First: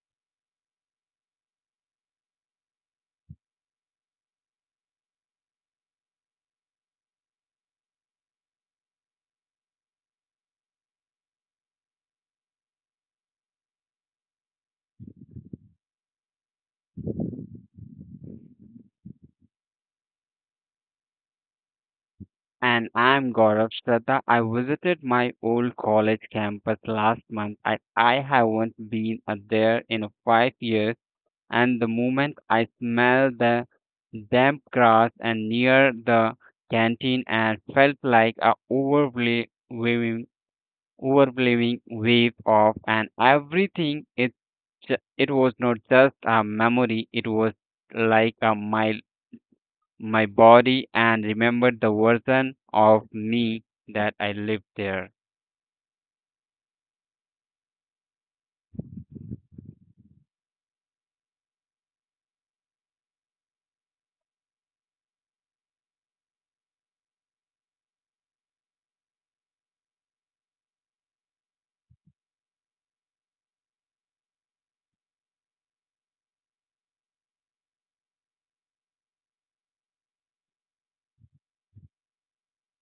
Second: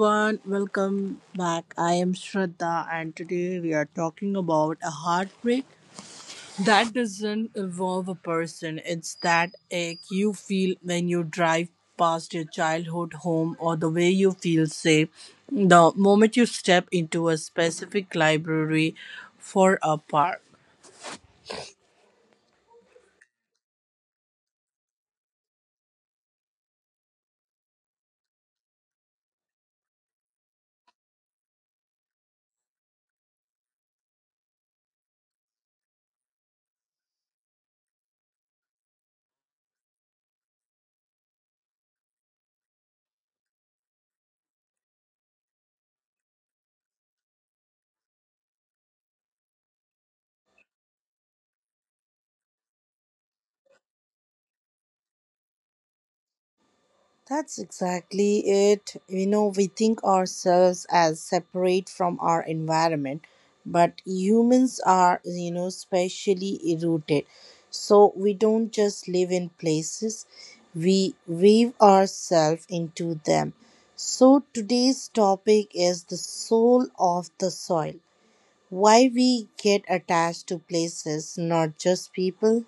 everyone, welcome back. I am Shraddha, and today we are talking about a heartbreak that doesn't involve a person. It's that ache you feel when you drive past your childhood home or the way you feel safe the moment you step into a specific library for a park. And I'm Gaurav, Shraddha. I visited my old college campus last month. I haven't been there in 5 years. And the moment I smell the damp grass and near the canteen and felt like a overwhelming wave of and everything. It was not just a memory. It was like a mile my body and remembered the version of me that I lived there. That's exactly it. We think ourselves as separate from our environment, but humans are, spatially rooted. So we don't just live in places, we weave ourselves into them. So today's topic is the soul of the soil. Why we get attached to places, not just people.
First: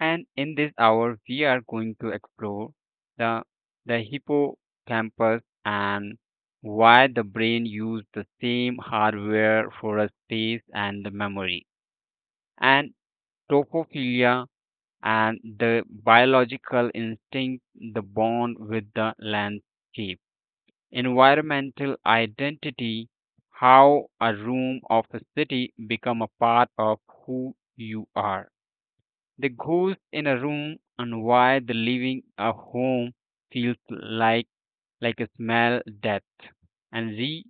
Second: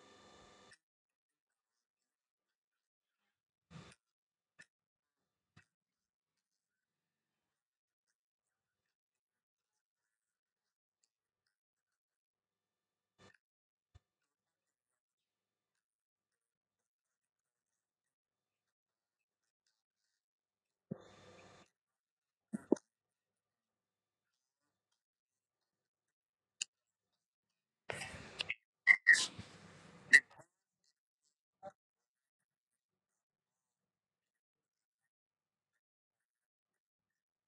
And in this hour, we are going to explore the, the hippocampus and why the brain used the same hardware for a space and the memory, and topophilia and the biological instinct, the bond with the landscape. Environmental identity, how a room of a city become a part of who you are. The ghost in a room and why the living a home feels like a smell death and re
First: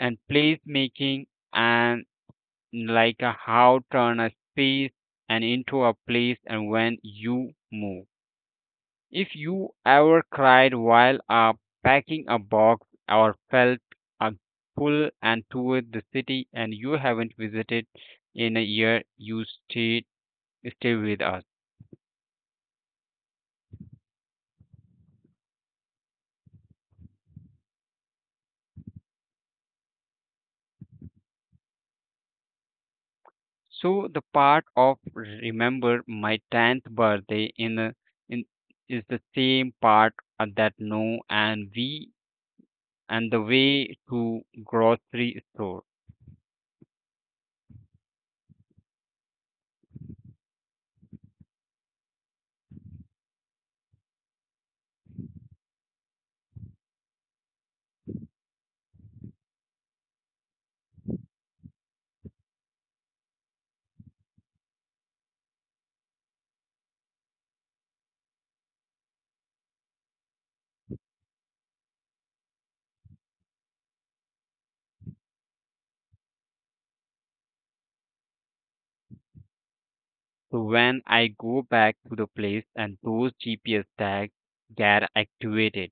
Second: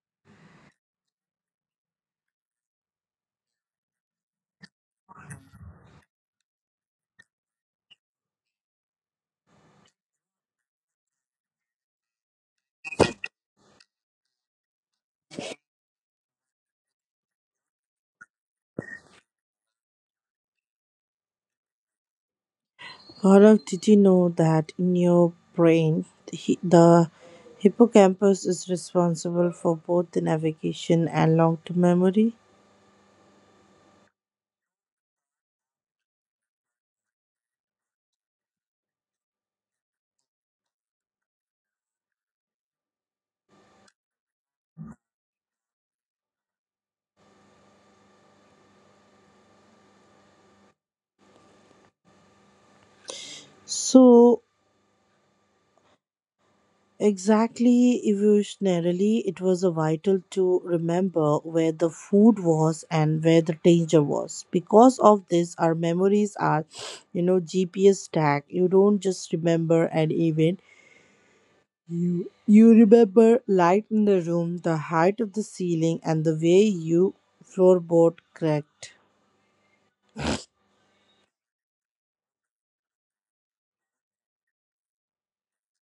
and place making and like a how turn a space and into a place and when you move. If you ever cried while packing a box or felt a pull and toured the city and you haven't visited in a year, you stay with us. Gaurav, did you know that in your brain, the hippocampus is responsible for both the navigation and long term memory? So the part of remember my 10th birthday in, a, in is the same part that no and we and the way to grocery store. So, exactly evolutionarily, it was a vital to remember where the food was and where the danger was. Because of this, our memories are, GPS tag. You don't just remember an event. You remember light in the room, the height of the ceiling, and the way you floorboard cracked. So when I go back to the place and those GPS tags get activated.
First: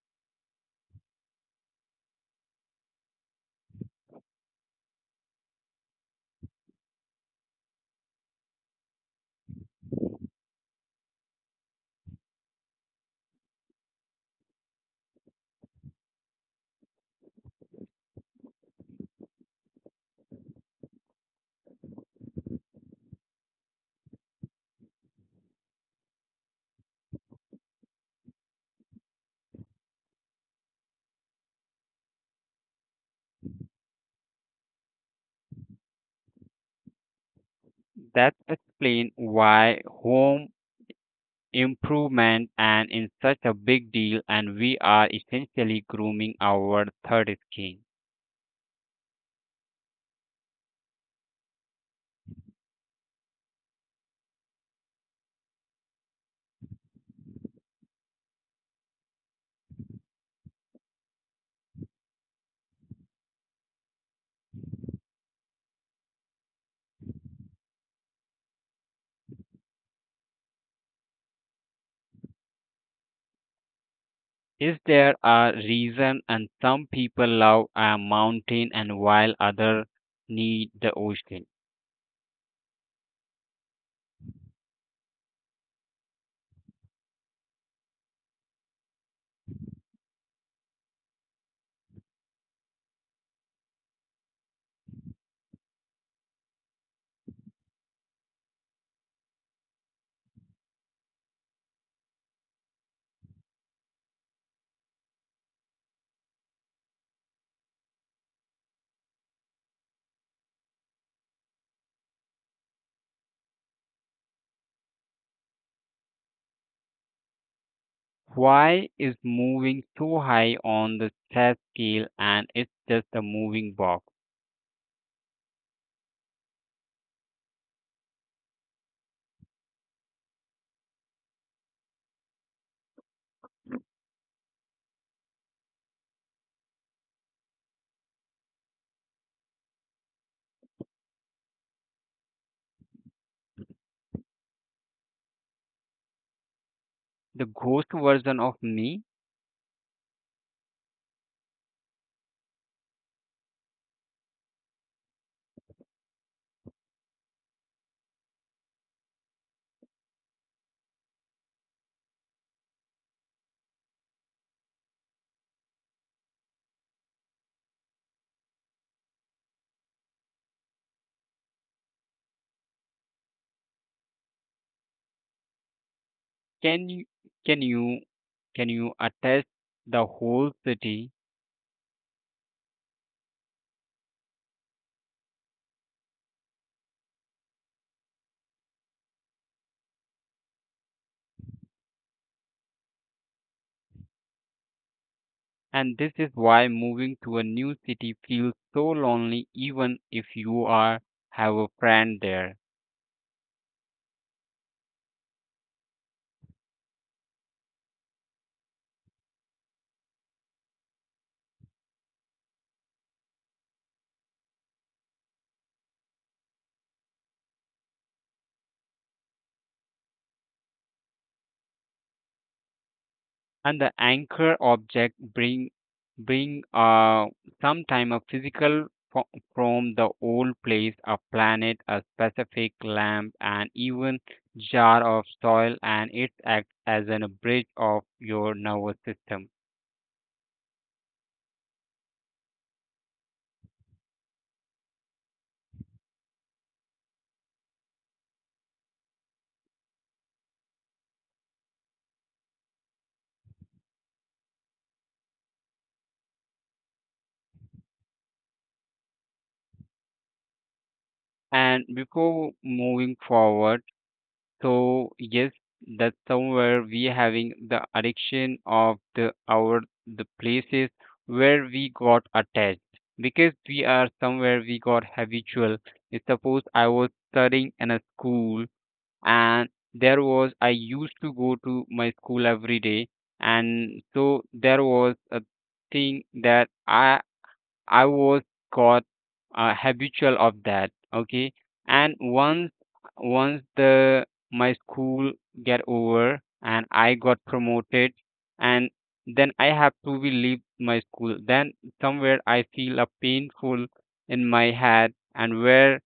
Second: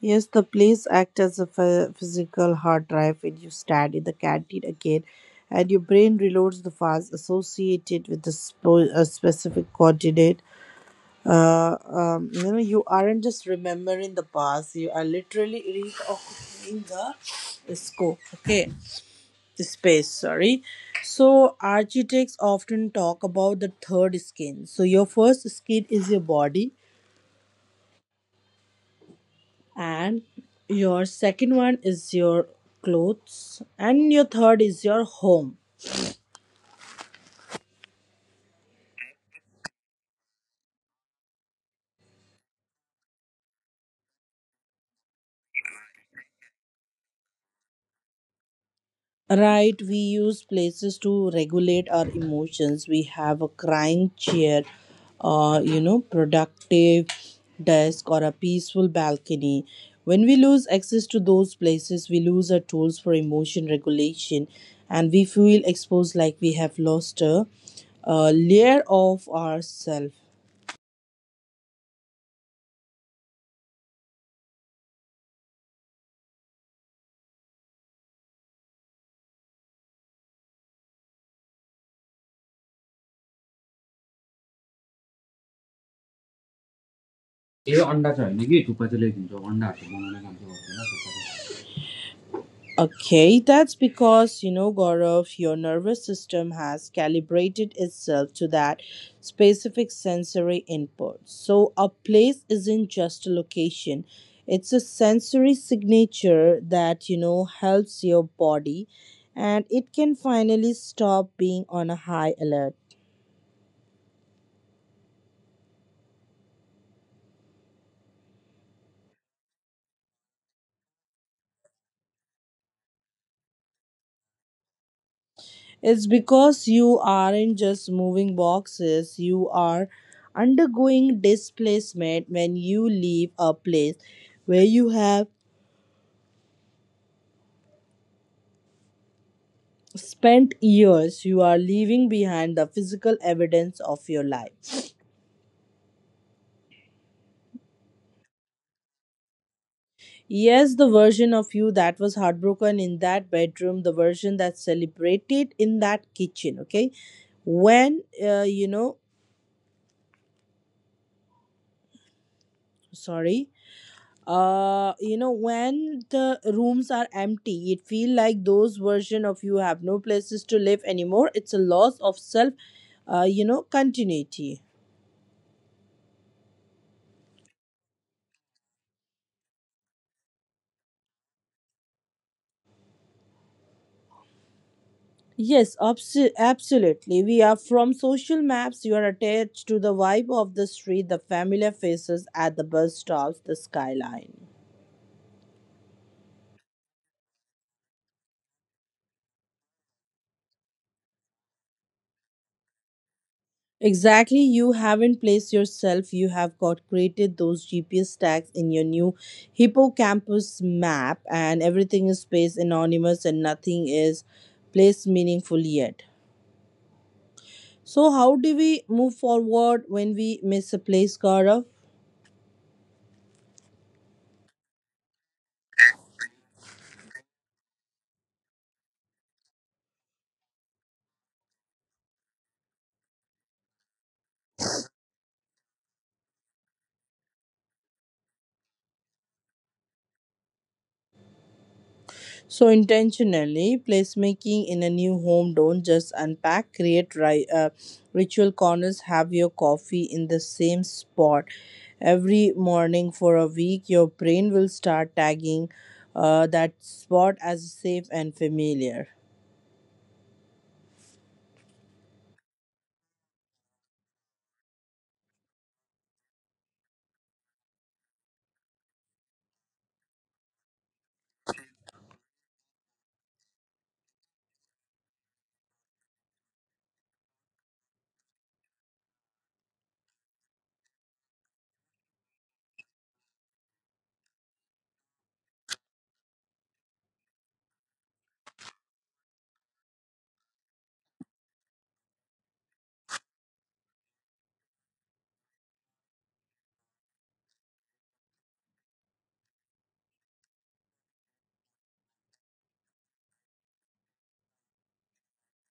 Yes, the place acts as a physical hard drive when you stand in the canteen again, and your brain reloads the files associated with the a specific coordinate. You aren't just remembering the past; you are literally reoccupying the scope. Okay, space, sorry. So architects often talk about the third skin. So your first skin is your body, and your second one is your clothes, and your third is your home. That explains why home improvement and is such a big deal, and we are essentially grooming our third skin. Right, we use places to regulate our emotions. We have a crying chair, productive desk, or a peaceful balcony. When we lose access to those places, we lose our tools for emotion regulation and we feel exposed like we have lost a layer of ourself. Is there a reason and some people love a mountain and while others need the ocean? Okay, that's because, Gaurav, your nervous system has calibrated itself to that specific sensory input. So, a place isn't just a location, it's a sensory signature that, helps your body and it can finally stop being on a high alert. Why is moving so high on the stress scale and it's just a moving box? It's because you aren't just moving boxes, you are undergoing displacement. When you leave a place where you have spent years, you are leaving behind the physical evidence of your life. The ghost version of me? Yes, the version of you that was heartbroken in that bedroom, the version that celebrated in that kitchen, okay? When, uh, you know, sorry. When the rooms are empty, it feel like those version of you have no places to live anymore. It's a loss of self, continuity. Can you can you can you attest the whole city? Yes, absolutely. We are from social maps. You are attached to the vibe of the street, the familiar faces at the bus stops, the skyline. And this is why moving to a new city feels so lonely even if you are have a friend there. Exactly. You haven't placed yourself. You have got created those GPS tags in your new hippocampus map, and everything is space anonymous and nothing is placed meaningful yet. So, how do we move forward when we miss a place, Gaurav? And the anchor object bring sometime a physical fo- from the old place, a planet, a specific lamp and even jar of soil, and it acts as an a bridge of your nervous system. So intentionally, placemaking in a new home, don't just unpack, create ritual corners. Have your coffee in the same spot every morning for a week. Your brain will start tagging that spot as safe and familiar. And before moving forward. So yes, that's somewhere we having the addiction of the places where we got attached, because we are somewhere we got habitual. Suppose I was studying in a school and there was I used to go to my school every day, and so there was a thing that I was got habitual of that. Okay, and once the my school get over and I got promoted, and then I have to be leave my school. Then somewhere I feel a painful in my head, and where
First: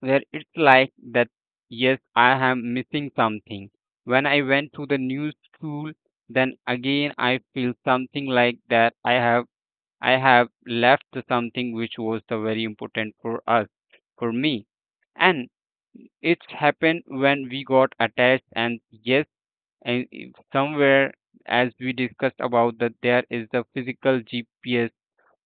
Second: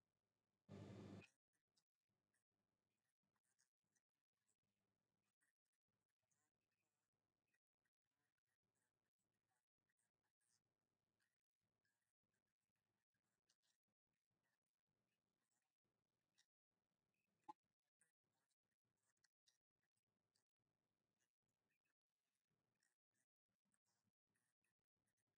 where it's like that. Yes, I am missing something. When I went to the new school, then again I feel something like that. I have left something which was the very important for us, for me. And it's happened when we got attached, and yes, and if somewhere, as we discussed about that, there is the physical GPS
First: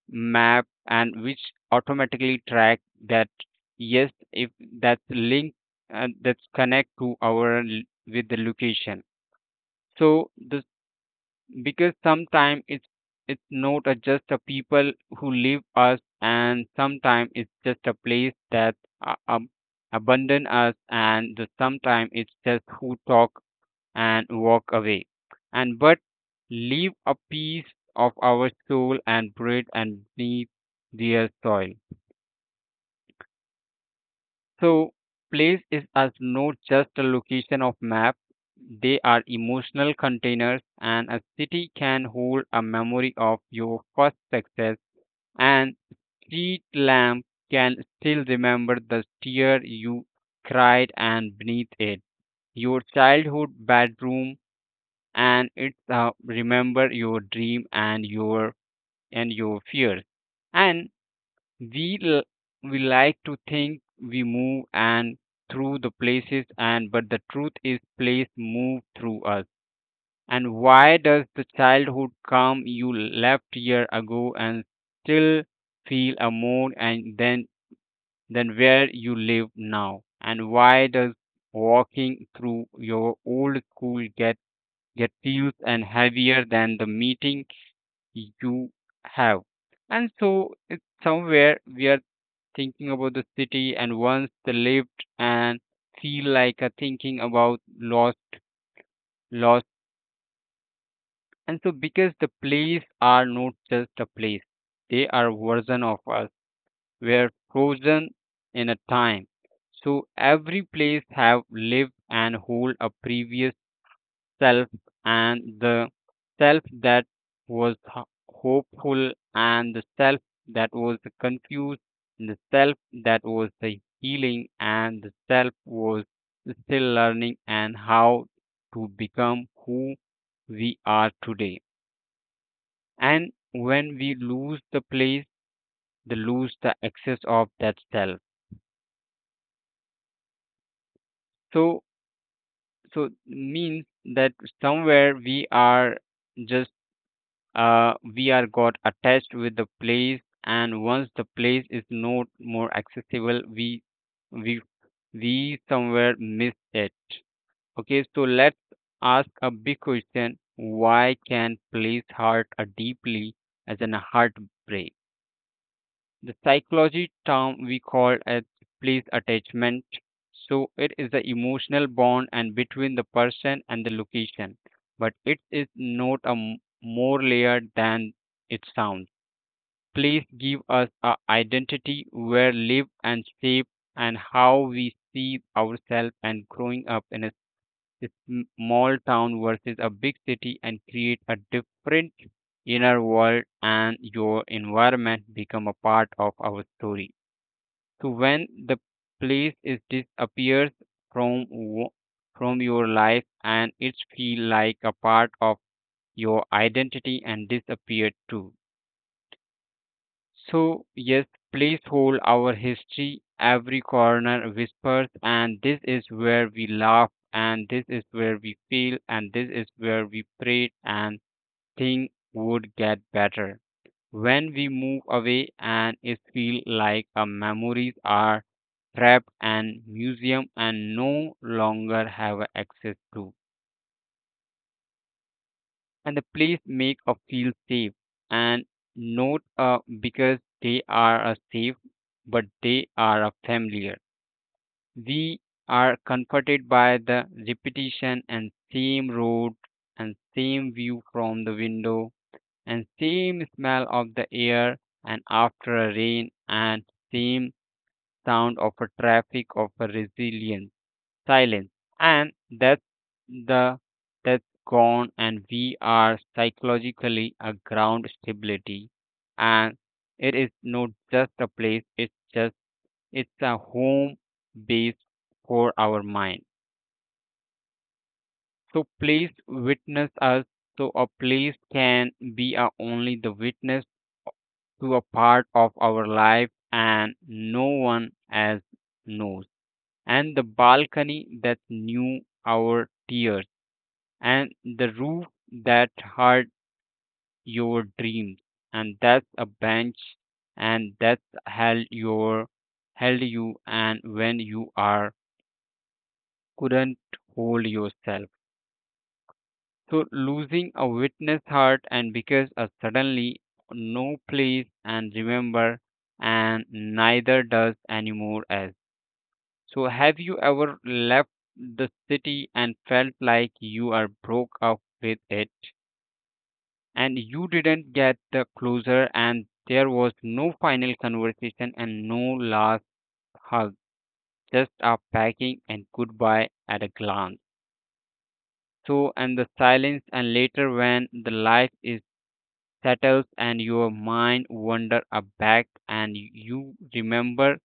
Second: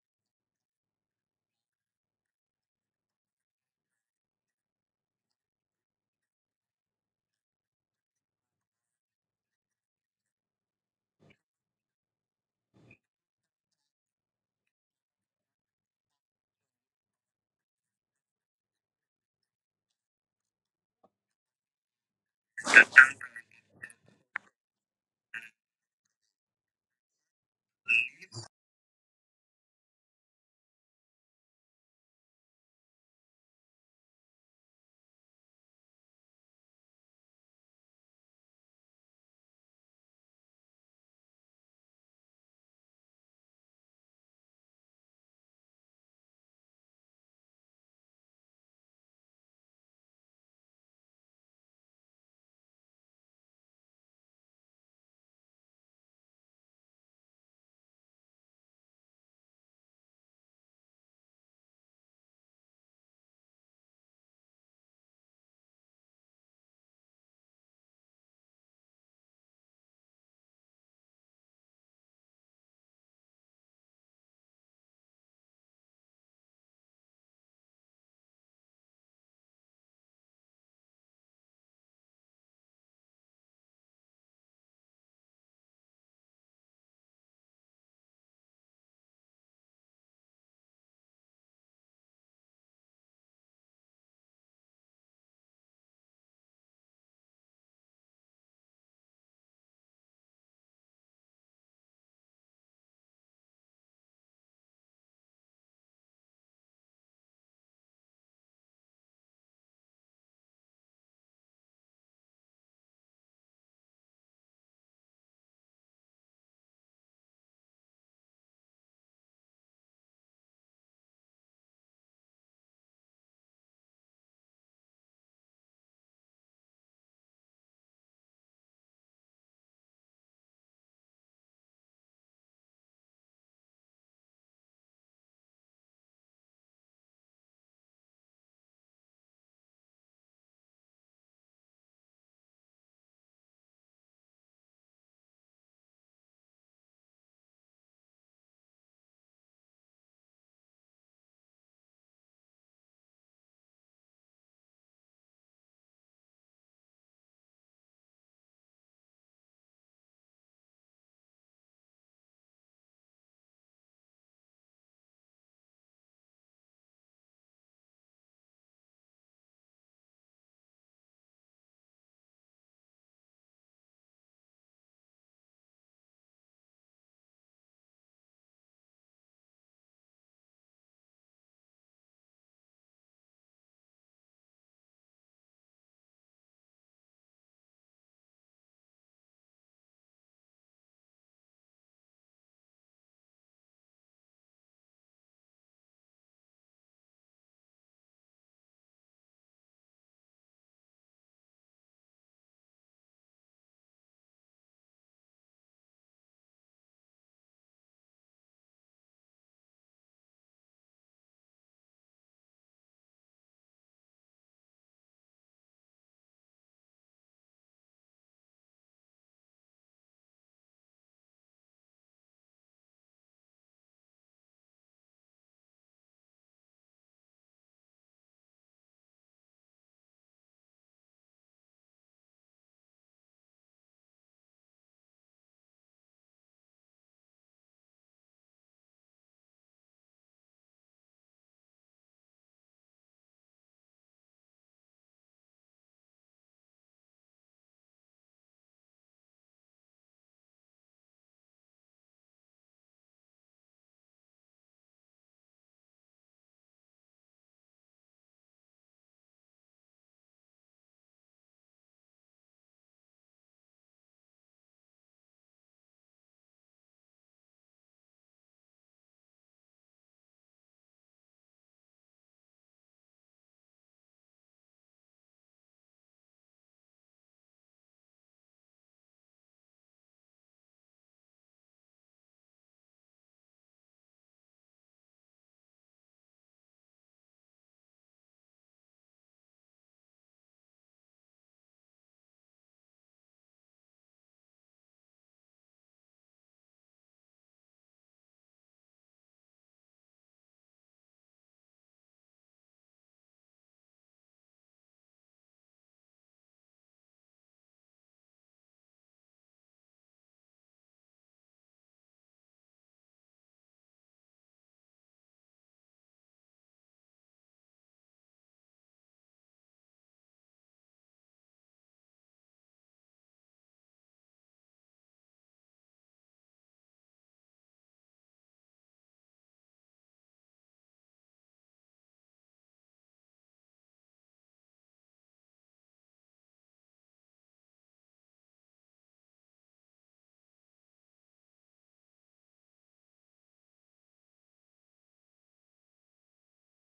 map and which automatically track that, yes, if that's link and that's connect to our with the location. So the, because sometimes it's not a just a people who leave us, and sometimes it's just a place that uh, um, abandon us, and the sometimes it's just who talk and walk away and but leave a piece of our soul and bread and beneath their soil. So place is as not just a location of map. They are emotional containers, and a city can hold a memory of your first success, and street lamp can still remember the tear you cried and beneath it. Your childhood bedroom and it's remember your dream and your fears. And we l- we like to think we move and through the places, and but the truth is place move through us. And why does the childhood come you left year ago and still feel a more and then than where you live now? And why does walking through your old school get feels and heavier than the meeting you have? And so it's somewhere where thinking about the city and once they lived and feel like a thinking about lost. And so because the place are not just a place, they are version of us. We're frozen in a time. So every place have lived and hold a previous self, and the self that was hopeful, and the self that was confused, and the self that was the healing, and the self was still learning and how to become who we are today. And when we lose the place, the lose the access of that self. So means that somewhere we are just we are got attached with the place, and once the place is not more accessible, we we somewhere miss it. Okay, so let's ask a big question: why can place hurt a deeply as an heartbreak? The psychology term we call as place attachment. So it is the emotional bond and between the person and the location, but it is not a more layered than it sounds. Place give us a identity where live and shape, and how we see ourselves, and growing up in a s- small town versus a big city and create a different inner world, and your environment become a part of our story. So when the place is disappears from from your life, and it feel like a part of your identity and disappeared too. So yes, place hold our history. Every corner whispers, and this is where we laugh, and this is where we feel, and this is where we prayed, and things would get better. When we move away, and it feel like our memories are trapped and museum and no longer have access to. And the place make a feel safe and not because they are a safe, but they are a familiar. We are comforted by the repetition and same road and same view from the window and same smell of the air and after a rain and same sound of a traffic of a resilience silence. And the that's gone, and we are psychologically a ground stability, and it is not just a place, it's a home base for our mind. So please witness us. So a place can be a only the witness to a part of our life and no one else knows. And the balcony that knew our tears, and the roof that hurt your dreams, and that's a bench and that held your held you and when you are couldn't hold yourself. So losing a witness heart, and because a suddenly no place and remember and neither does anymore. As so, have you ever left the city and felt like you are broke up with it, and you didn't get the closer, and there was no final conversation and no last hug, just a packing and goodbye at a glance. So, and the silence and later when the light is settles and your mind wander a back, and you remember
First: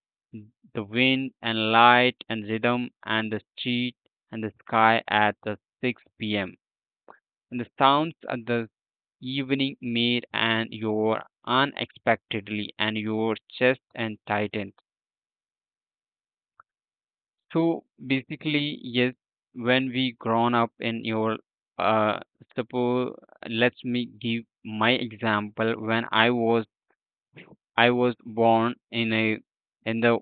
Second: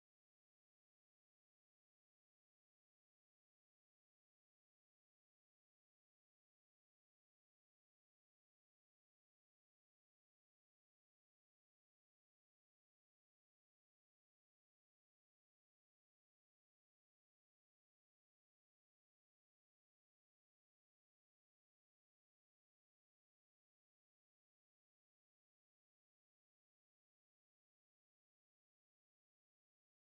the wind and light and rhythm and the street and the sky at the 6 p.m. and the sounds and the evening meal and your unexpectedly and your chest and tightened. So basically yes, when we grown up in your uh suppose let me give my example, when I was born in a in the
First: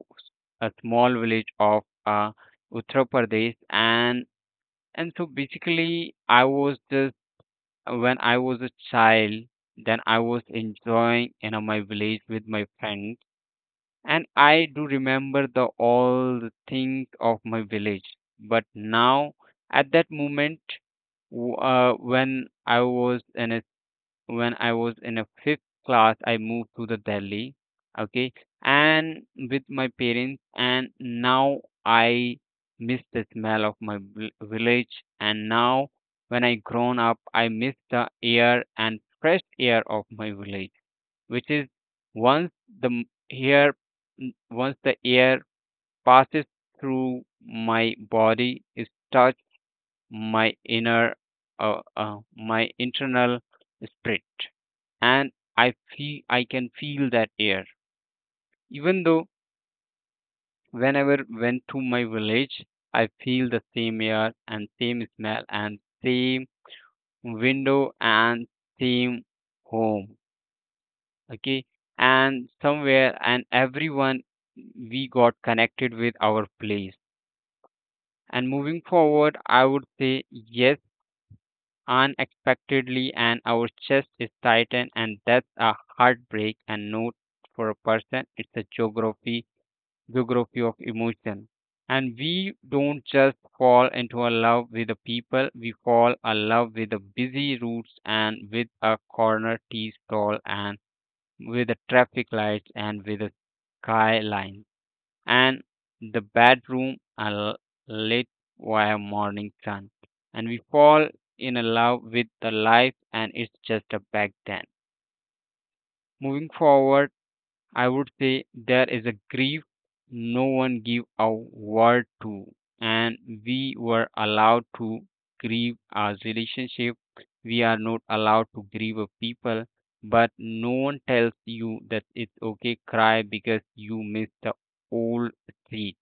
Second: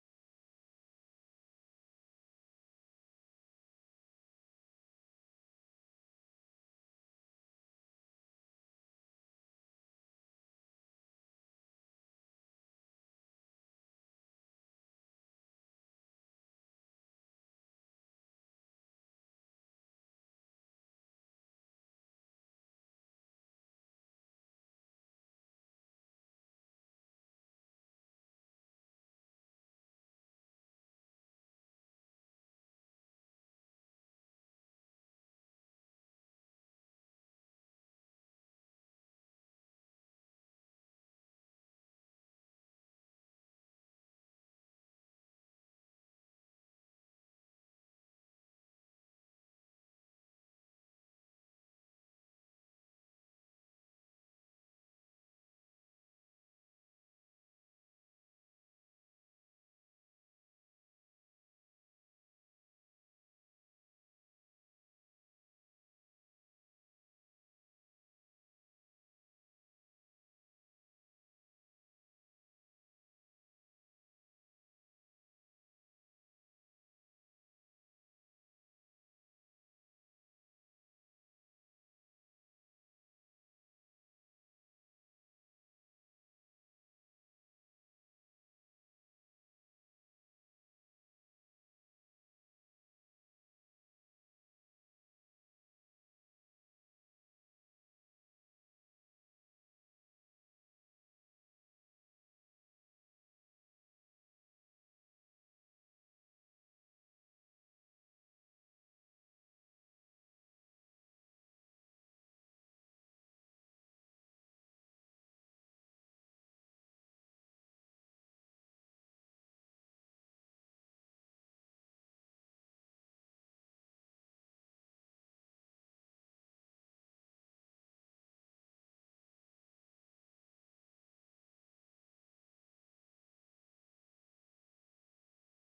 a small village of Uttar Pradesh, and so basically I was just. When I was a child, then I was enjoying in my village with my friends, and I do remember the all the things of my village. But now, at that moment, when I was in a when I was in a fifth class, I moved to the Delhi, okay, and with my parents, and now I miss the smell of my village, and now when I grown up, I miss the air and fresh air of my village, which is once the m- air, once the air passes through my body, it touch my inner, my internal spirit, and I can feel that air. Even though, whenever went to my village, I feel the same air and same smell and same window and same home. Okay, and somewhere and everyone we got connected with our place. And moving forward, I would say yes, unexpectedly, and our chest is tightened, and that's a heartbreak and note for a person. It's a geography of emotion. And we don't just fall into a love with the people, we fall in love with the busy routes and with a corner tea stall and with the traffic lights and with the skyline and the bedroom lit by a morning sun. And we fall in love with the life and it's just a back then. Moving forward, I would say there is a grief no one gave a word to, and we were allowed to grieve our relationship. We are not allowed to grieve a people, but no one tells you that it's okay cry because you miss the old street.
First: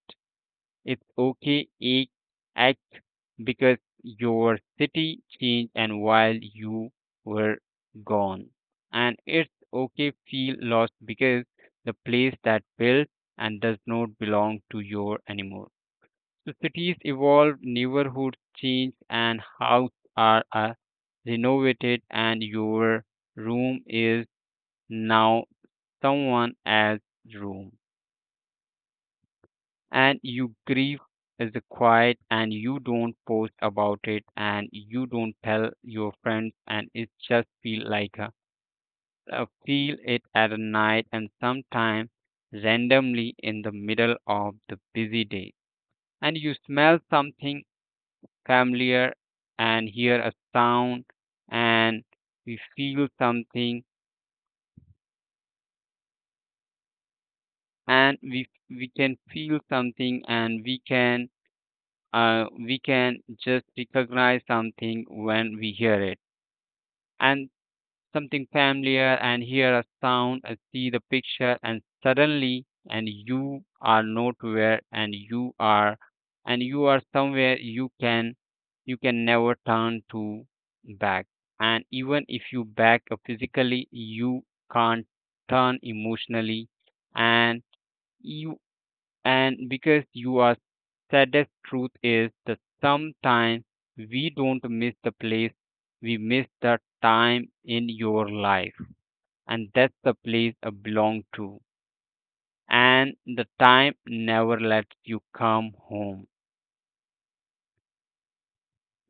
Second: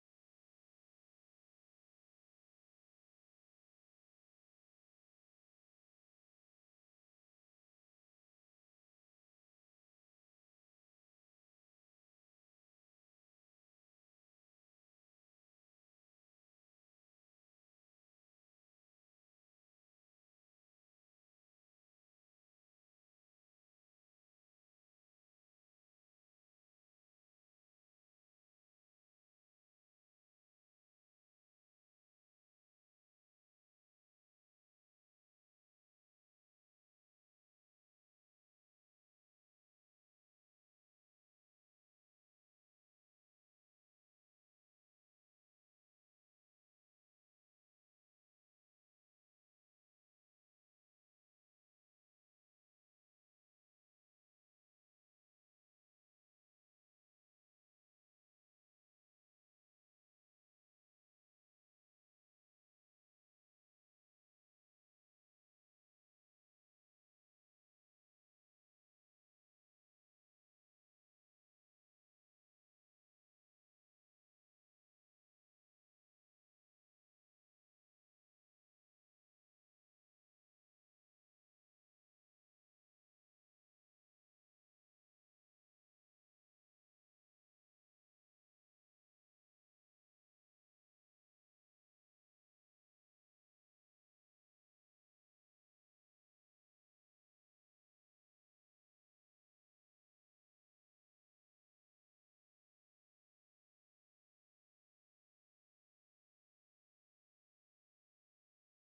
It's okay act because your city changed and while you were gone. And it's okay feel lost because the place that built and does not belong to you anymore. So cities evolve, neighborhoods change and houses are renovated and your room is now someone else's room. And you grieve is the quiet and you don't post about it and you don't tell your friends and it just feel like a feel it at a night and sometimes randomly in the middle of the busy day and you smell something familiar and hear a sound and we feel something and we can feel something and we can just recognize something when we hear it and something familiar and hear a sound and see the picture and suddenly and you are nowhere and you are somewhere you can never turn to back and even if you back up physically you can't turn emotionally and you and because you are saddest truth is that sometimes we don't miss the place we miss the time in your life. And that's the place I belong to, and the time never lets you come home.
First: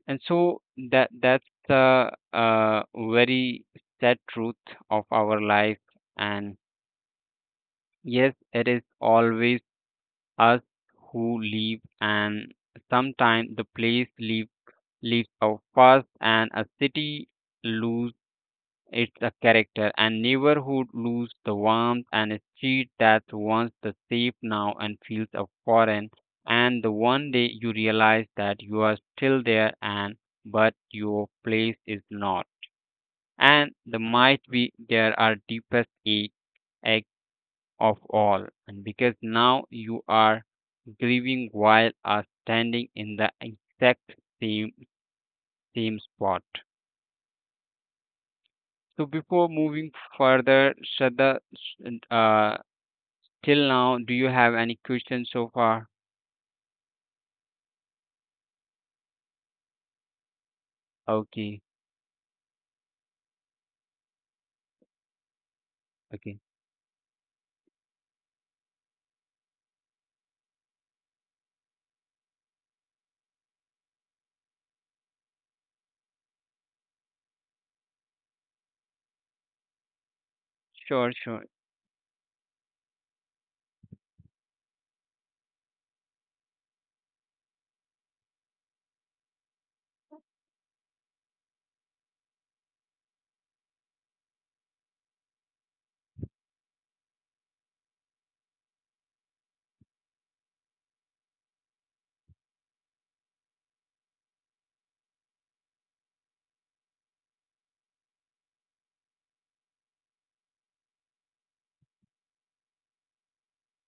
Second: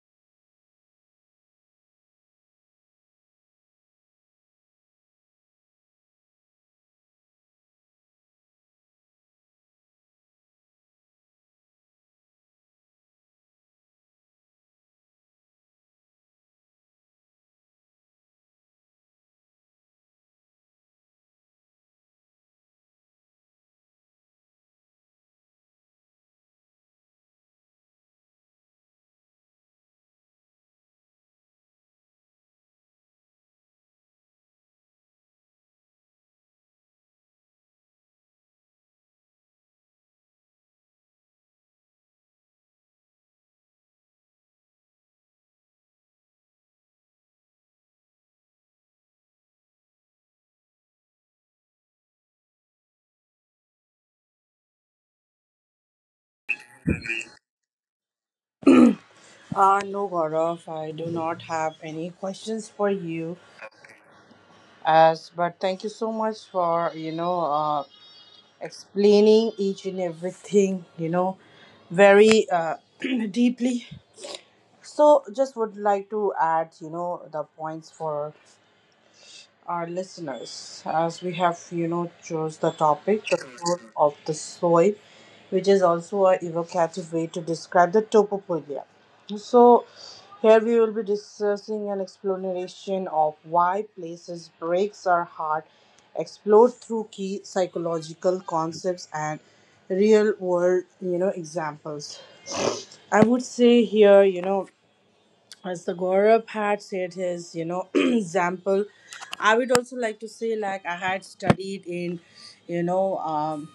And so that's the very sad truth of our life. And yes, it is always us who leave, and sometimes the place leaves leaks out fast and a city lose its character and neighborhood lose the warmth and a street that once the safe now and feels a foreign and the one day you realize that you are still there and but your place is not and the might be there are deepest ache, ache of all and because now you are grieving while are standing in the exact same same spot. So before moving further, Shraddha, uh, till now, do you have any questions so far? No, Gaurav, I do not Okay, have any questions for you. As but thank you so okay, much for explaining each and everything, very deeply. So, just would like to add, the points for our listeners, sure, as sure. we have, chose the topic, the soul of the soil, which is also a evocative way to describe the topophobia. So, here we will be discussing an exploration of why places breaks our heart, explored through key psychological concepts and real world, examples. I would say here, as the Gaurav had said his, example, I would also like to say, like I had studied in, you know, um,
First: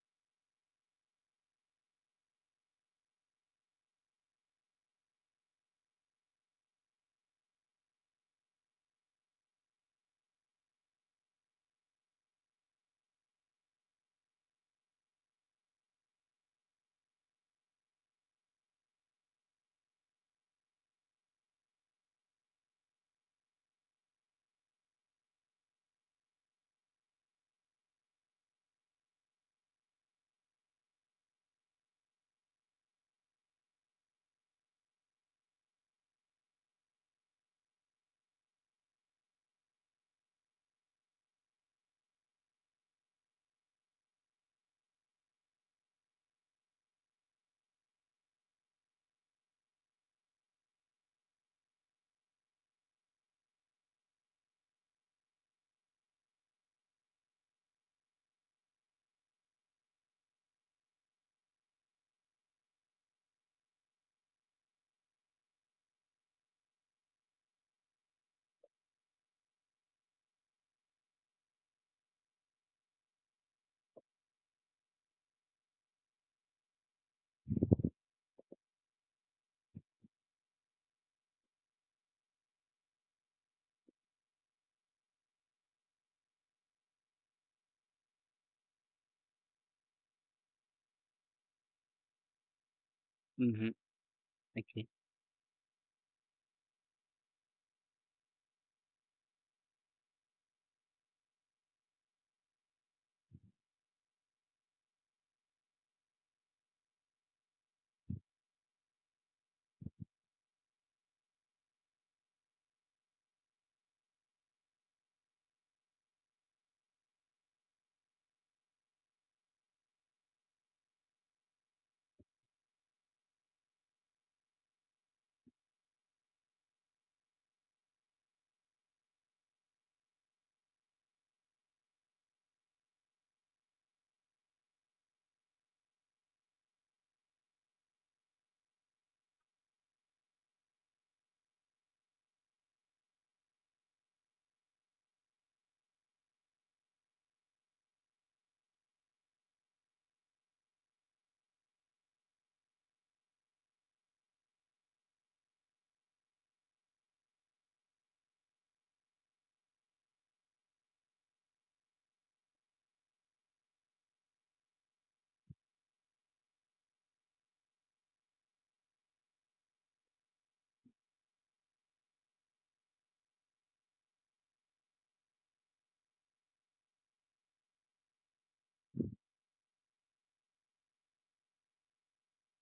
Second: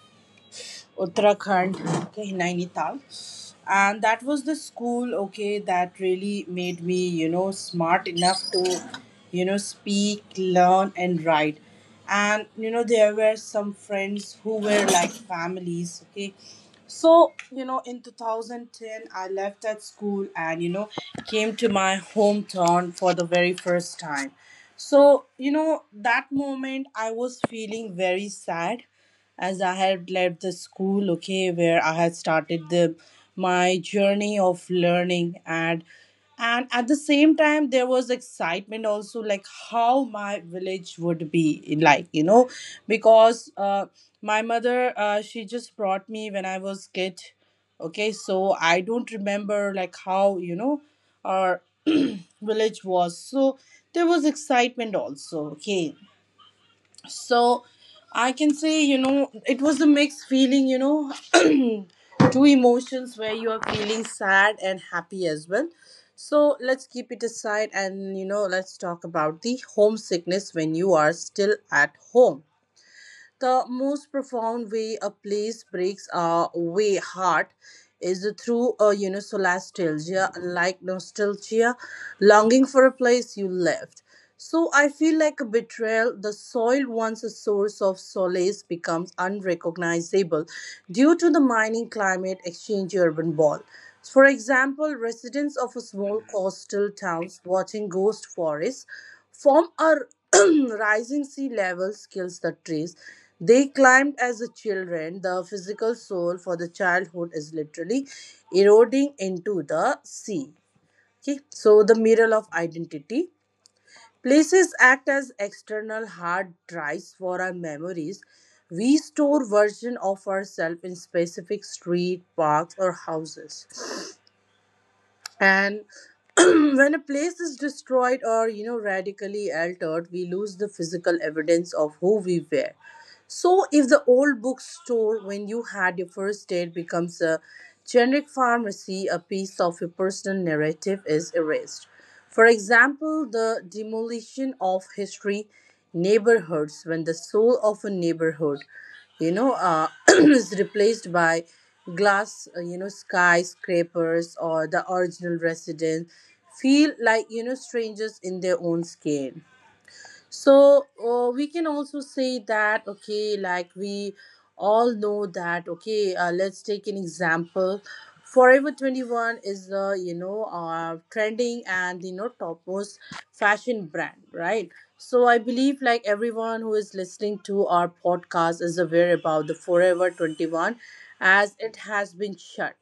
Uttarakhand, okay, in Nainital, and that was the school, okay, that really made me, smart enough to, speak, learn, and write. And there were some friends who were like families. Okay, so, in 2010, I left that school and, came to my hometown for the very first time. So, that moment I was feeling very sad, as I had left the school, okay, where I had started the my journey of learning, and at the same time there was excitement also, like how my village would be like, because my mother, she just brought me when I was kid, okay. So I don't remember like how, our village was, so there was excitement also, okay. So I can say, it was a mixed feeling, two emotions where you are feeling sad and happy as well. So let's keep it aside, and let's talk about the homesickness when you are still at home. The most profound way a place breaks our way heart is through a solastalgia, like nostalgia, longing for a place you left. So I feel like a betrayal. The soil, once a source of solace, becomes unrecognizable due to the mining climate exchange urban ball. Mm-hmm. For example, Okay. residents of a small coastal towns watching ghost forests from our rising sea levels kills the trees. They climbed as a children. The physical soul for the childhood is literally eroding into the sea. Okay, so the mirror of identity. Places act as external hard drives for our memories. We store version of ourselves in specific street, parks, or houses, and when a place is destroyed or radically altered, we lose the physical evidence of who we were. So, if the old bookstore when you had your first date becomes a generic pharmacy, a piece of your personal narrative is erased. For example, the demolition of history neighborhoods, when the soul of a neighborhood, is replaced by glass, skyscrapers, or the original residents feel like, strangers in their own skin. So we can also say that, okay, like we all know that, okay, let's take an example. Forever 21 is the trending and topmost fashion brand, right? So I believe like everyone who is listening to our podcast is aware about the Forever 21, as it has been shut.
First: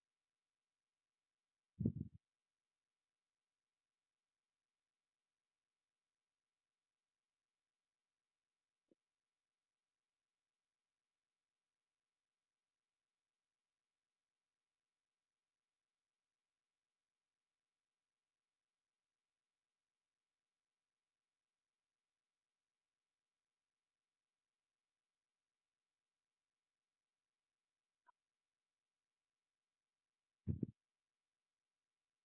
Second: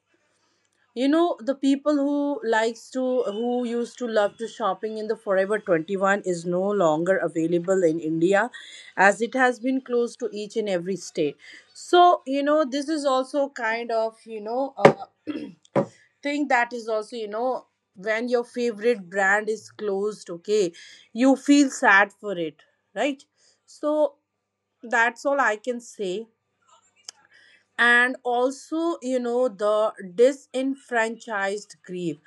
The people who likes to who used to love to shopping in the Forever 21 is no longer available in India, as it has been closed to each and every state. So this is also kind of, thing, that is also, when your favorite brand is closed, okay, you feel sad for it, right? So that's all I can say. And also, the disenfranchised grief.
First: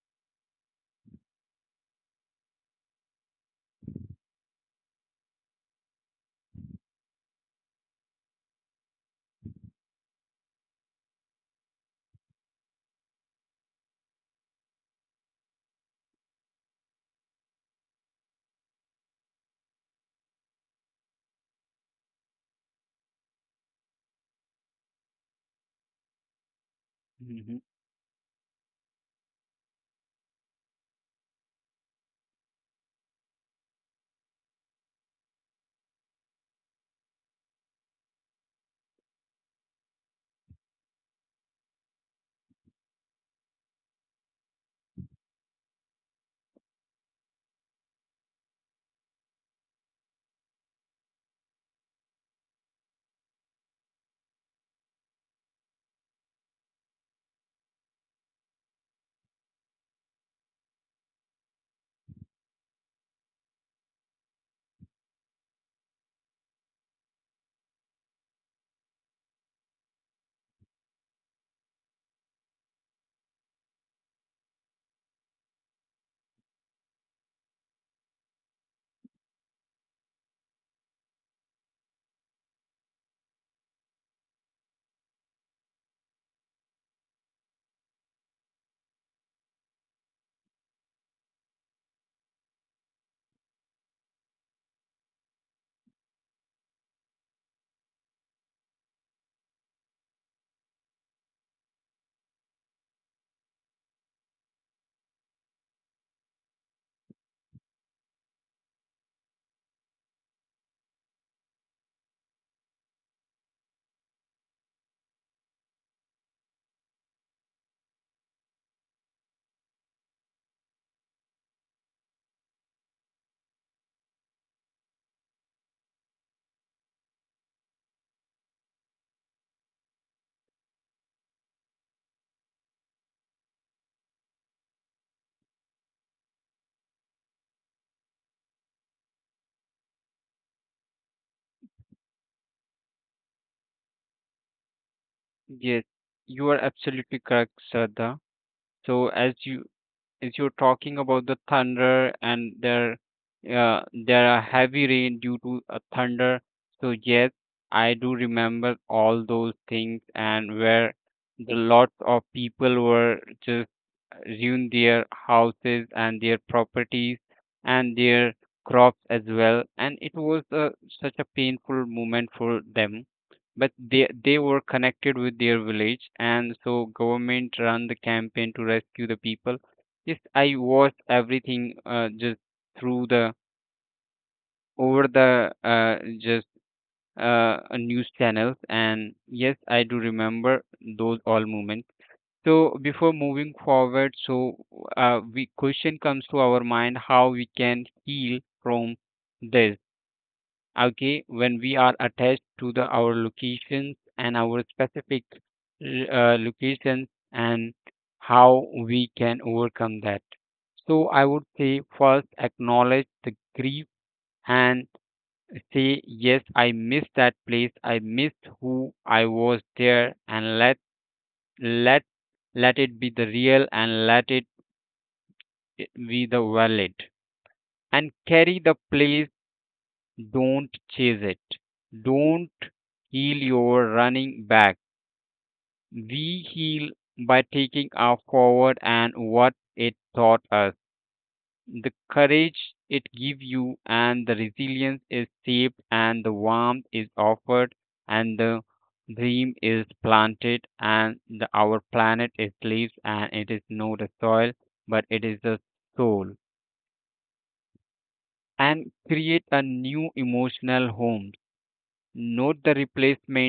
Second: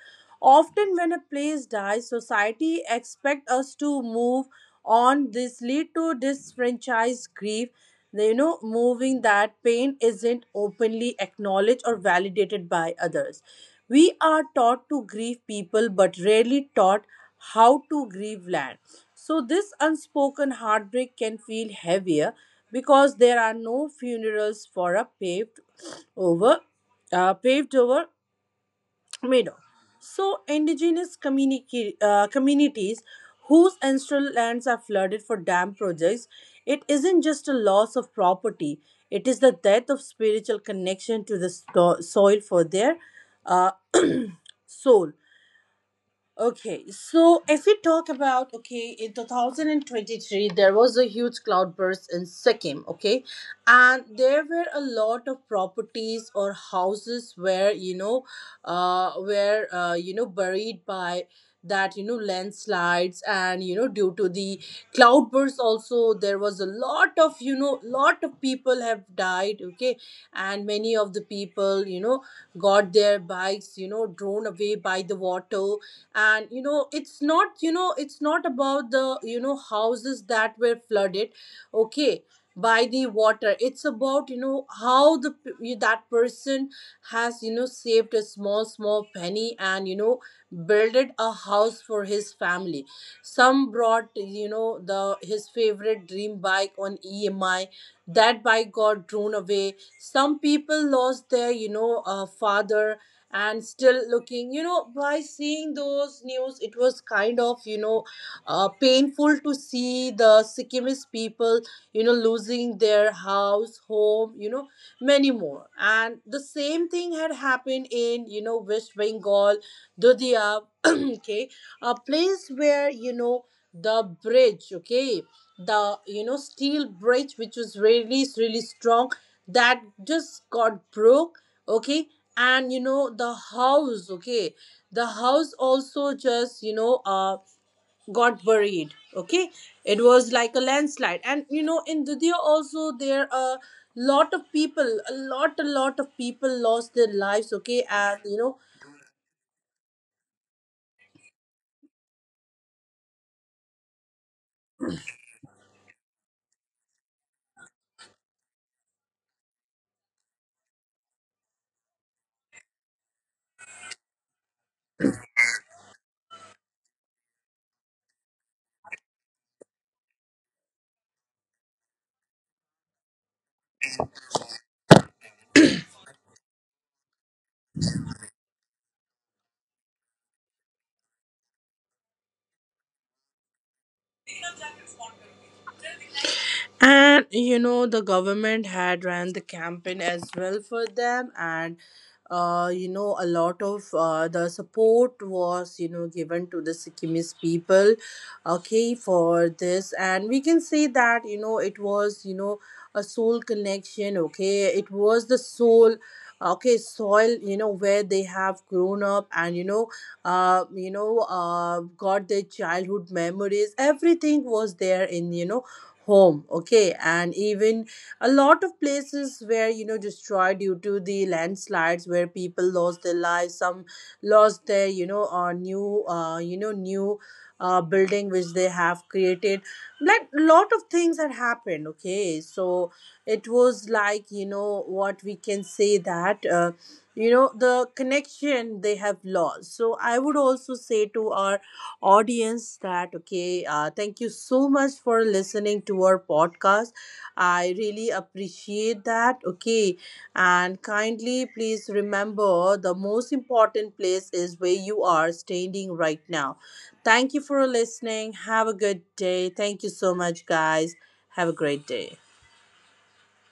Often, when a place dies, society expect us to move on. This lead to disfranchised grief. Moving that pain isn't openly acknowledged or validated by others. We are taught to grieve people, but rarely taught how to grieve land. So this unspoken heartbreak can feel heavier because there are no funerals for a over Mm-hmm. paved over made of. So, indigenous communities whose ancestral lands are flooded for dam projects, it isn't just a loss of property, it is the death of spiritual connection to the soil for their uh, soul. Okay, so if we talk about, okay, in 2023 there was a huge cloud burst in Sikkim, okay, and there were a lot of properties or houses where, were buried by that, landslides, and due to the cloud burst also there was a lot of, lot of people have died, okay. And many of the people, got their bikes, drawn away by the water. And it's not about the, houses that were flooded, okay, by the water. It's about, how the that person has, saved a small small penny, and builded a house for his family. Some brought, the his favorite dream bike on EMI. That bike got drawn away. Some people lost their, father, and still looking, by seeing those news, it was kind of, painful to see the Sikkimese people, losing their house, home, many more. And the same thing had happened in, West Bengal, Dudia, okay, a place where, the bridge, okay, the, steel bridge, which was really, really strong, that just got broke, okay, and, the house, okay, the house also just, got buried, okay. It was like a landslide, and in Dudia also there a lot of people, a lot a Yes, lot of people you are lost their absolutely lives, correct, okay, and Shraddha. So as you is you're talking about the thunder and there uh, there are heavy rain due to a thunder. So yes, I do remember all those things and where the lots of people were just ruined their houses and their properties and their crops as well. And it was a such a painful moment for them. But they were connected with their village, and so government ran the campaign to rescue the people. Yes, I watch everything just through the over the just and the news channels, government had and ran the yes, I campaign do as well remember for those them. all And moments. So before a moving lot of, forward, the so support we was, question comes to given to our the mind how Sikkimese we can people, heal okay, from for this, this. And we can say that, okay, when it we are was, attached to the a our soul locations connection, and okay, our it was specific the soul, okay, locations soil, and where they have how we grown up, can and overcome that. So I would say got first their childhood acknowledge the memories, grief everything was and there in, say home, yes I okay. miss And that place, even I a missed lot of who I places was were, there, destroyed and due let to the landslides, let where people let lost it be their the lives. real Some and let it lost their, you know new be the you know valid new and building which carry they the have place. created, like lot Don't of things chase had it, happened, okay. don't So heal it was your like, running back. What we can say that, We heal by the taking our connection forward they and have what lost. So it I would taught also us. say to our The audience courage it that, gives okay, you thank you and the so much resilience for is saved listening to our and the warmth podcast. is I offered really and the appreciate that, dream is okay, planted and and kindly our please planet remember, is the leaves most and it is important not the place soil is where you but it are is the standing right soul, now. Thank you for listening. Have a and good day. create a Thank you new so much, emotional guys. home. Have a great day. Note the replacements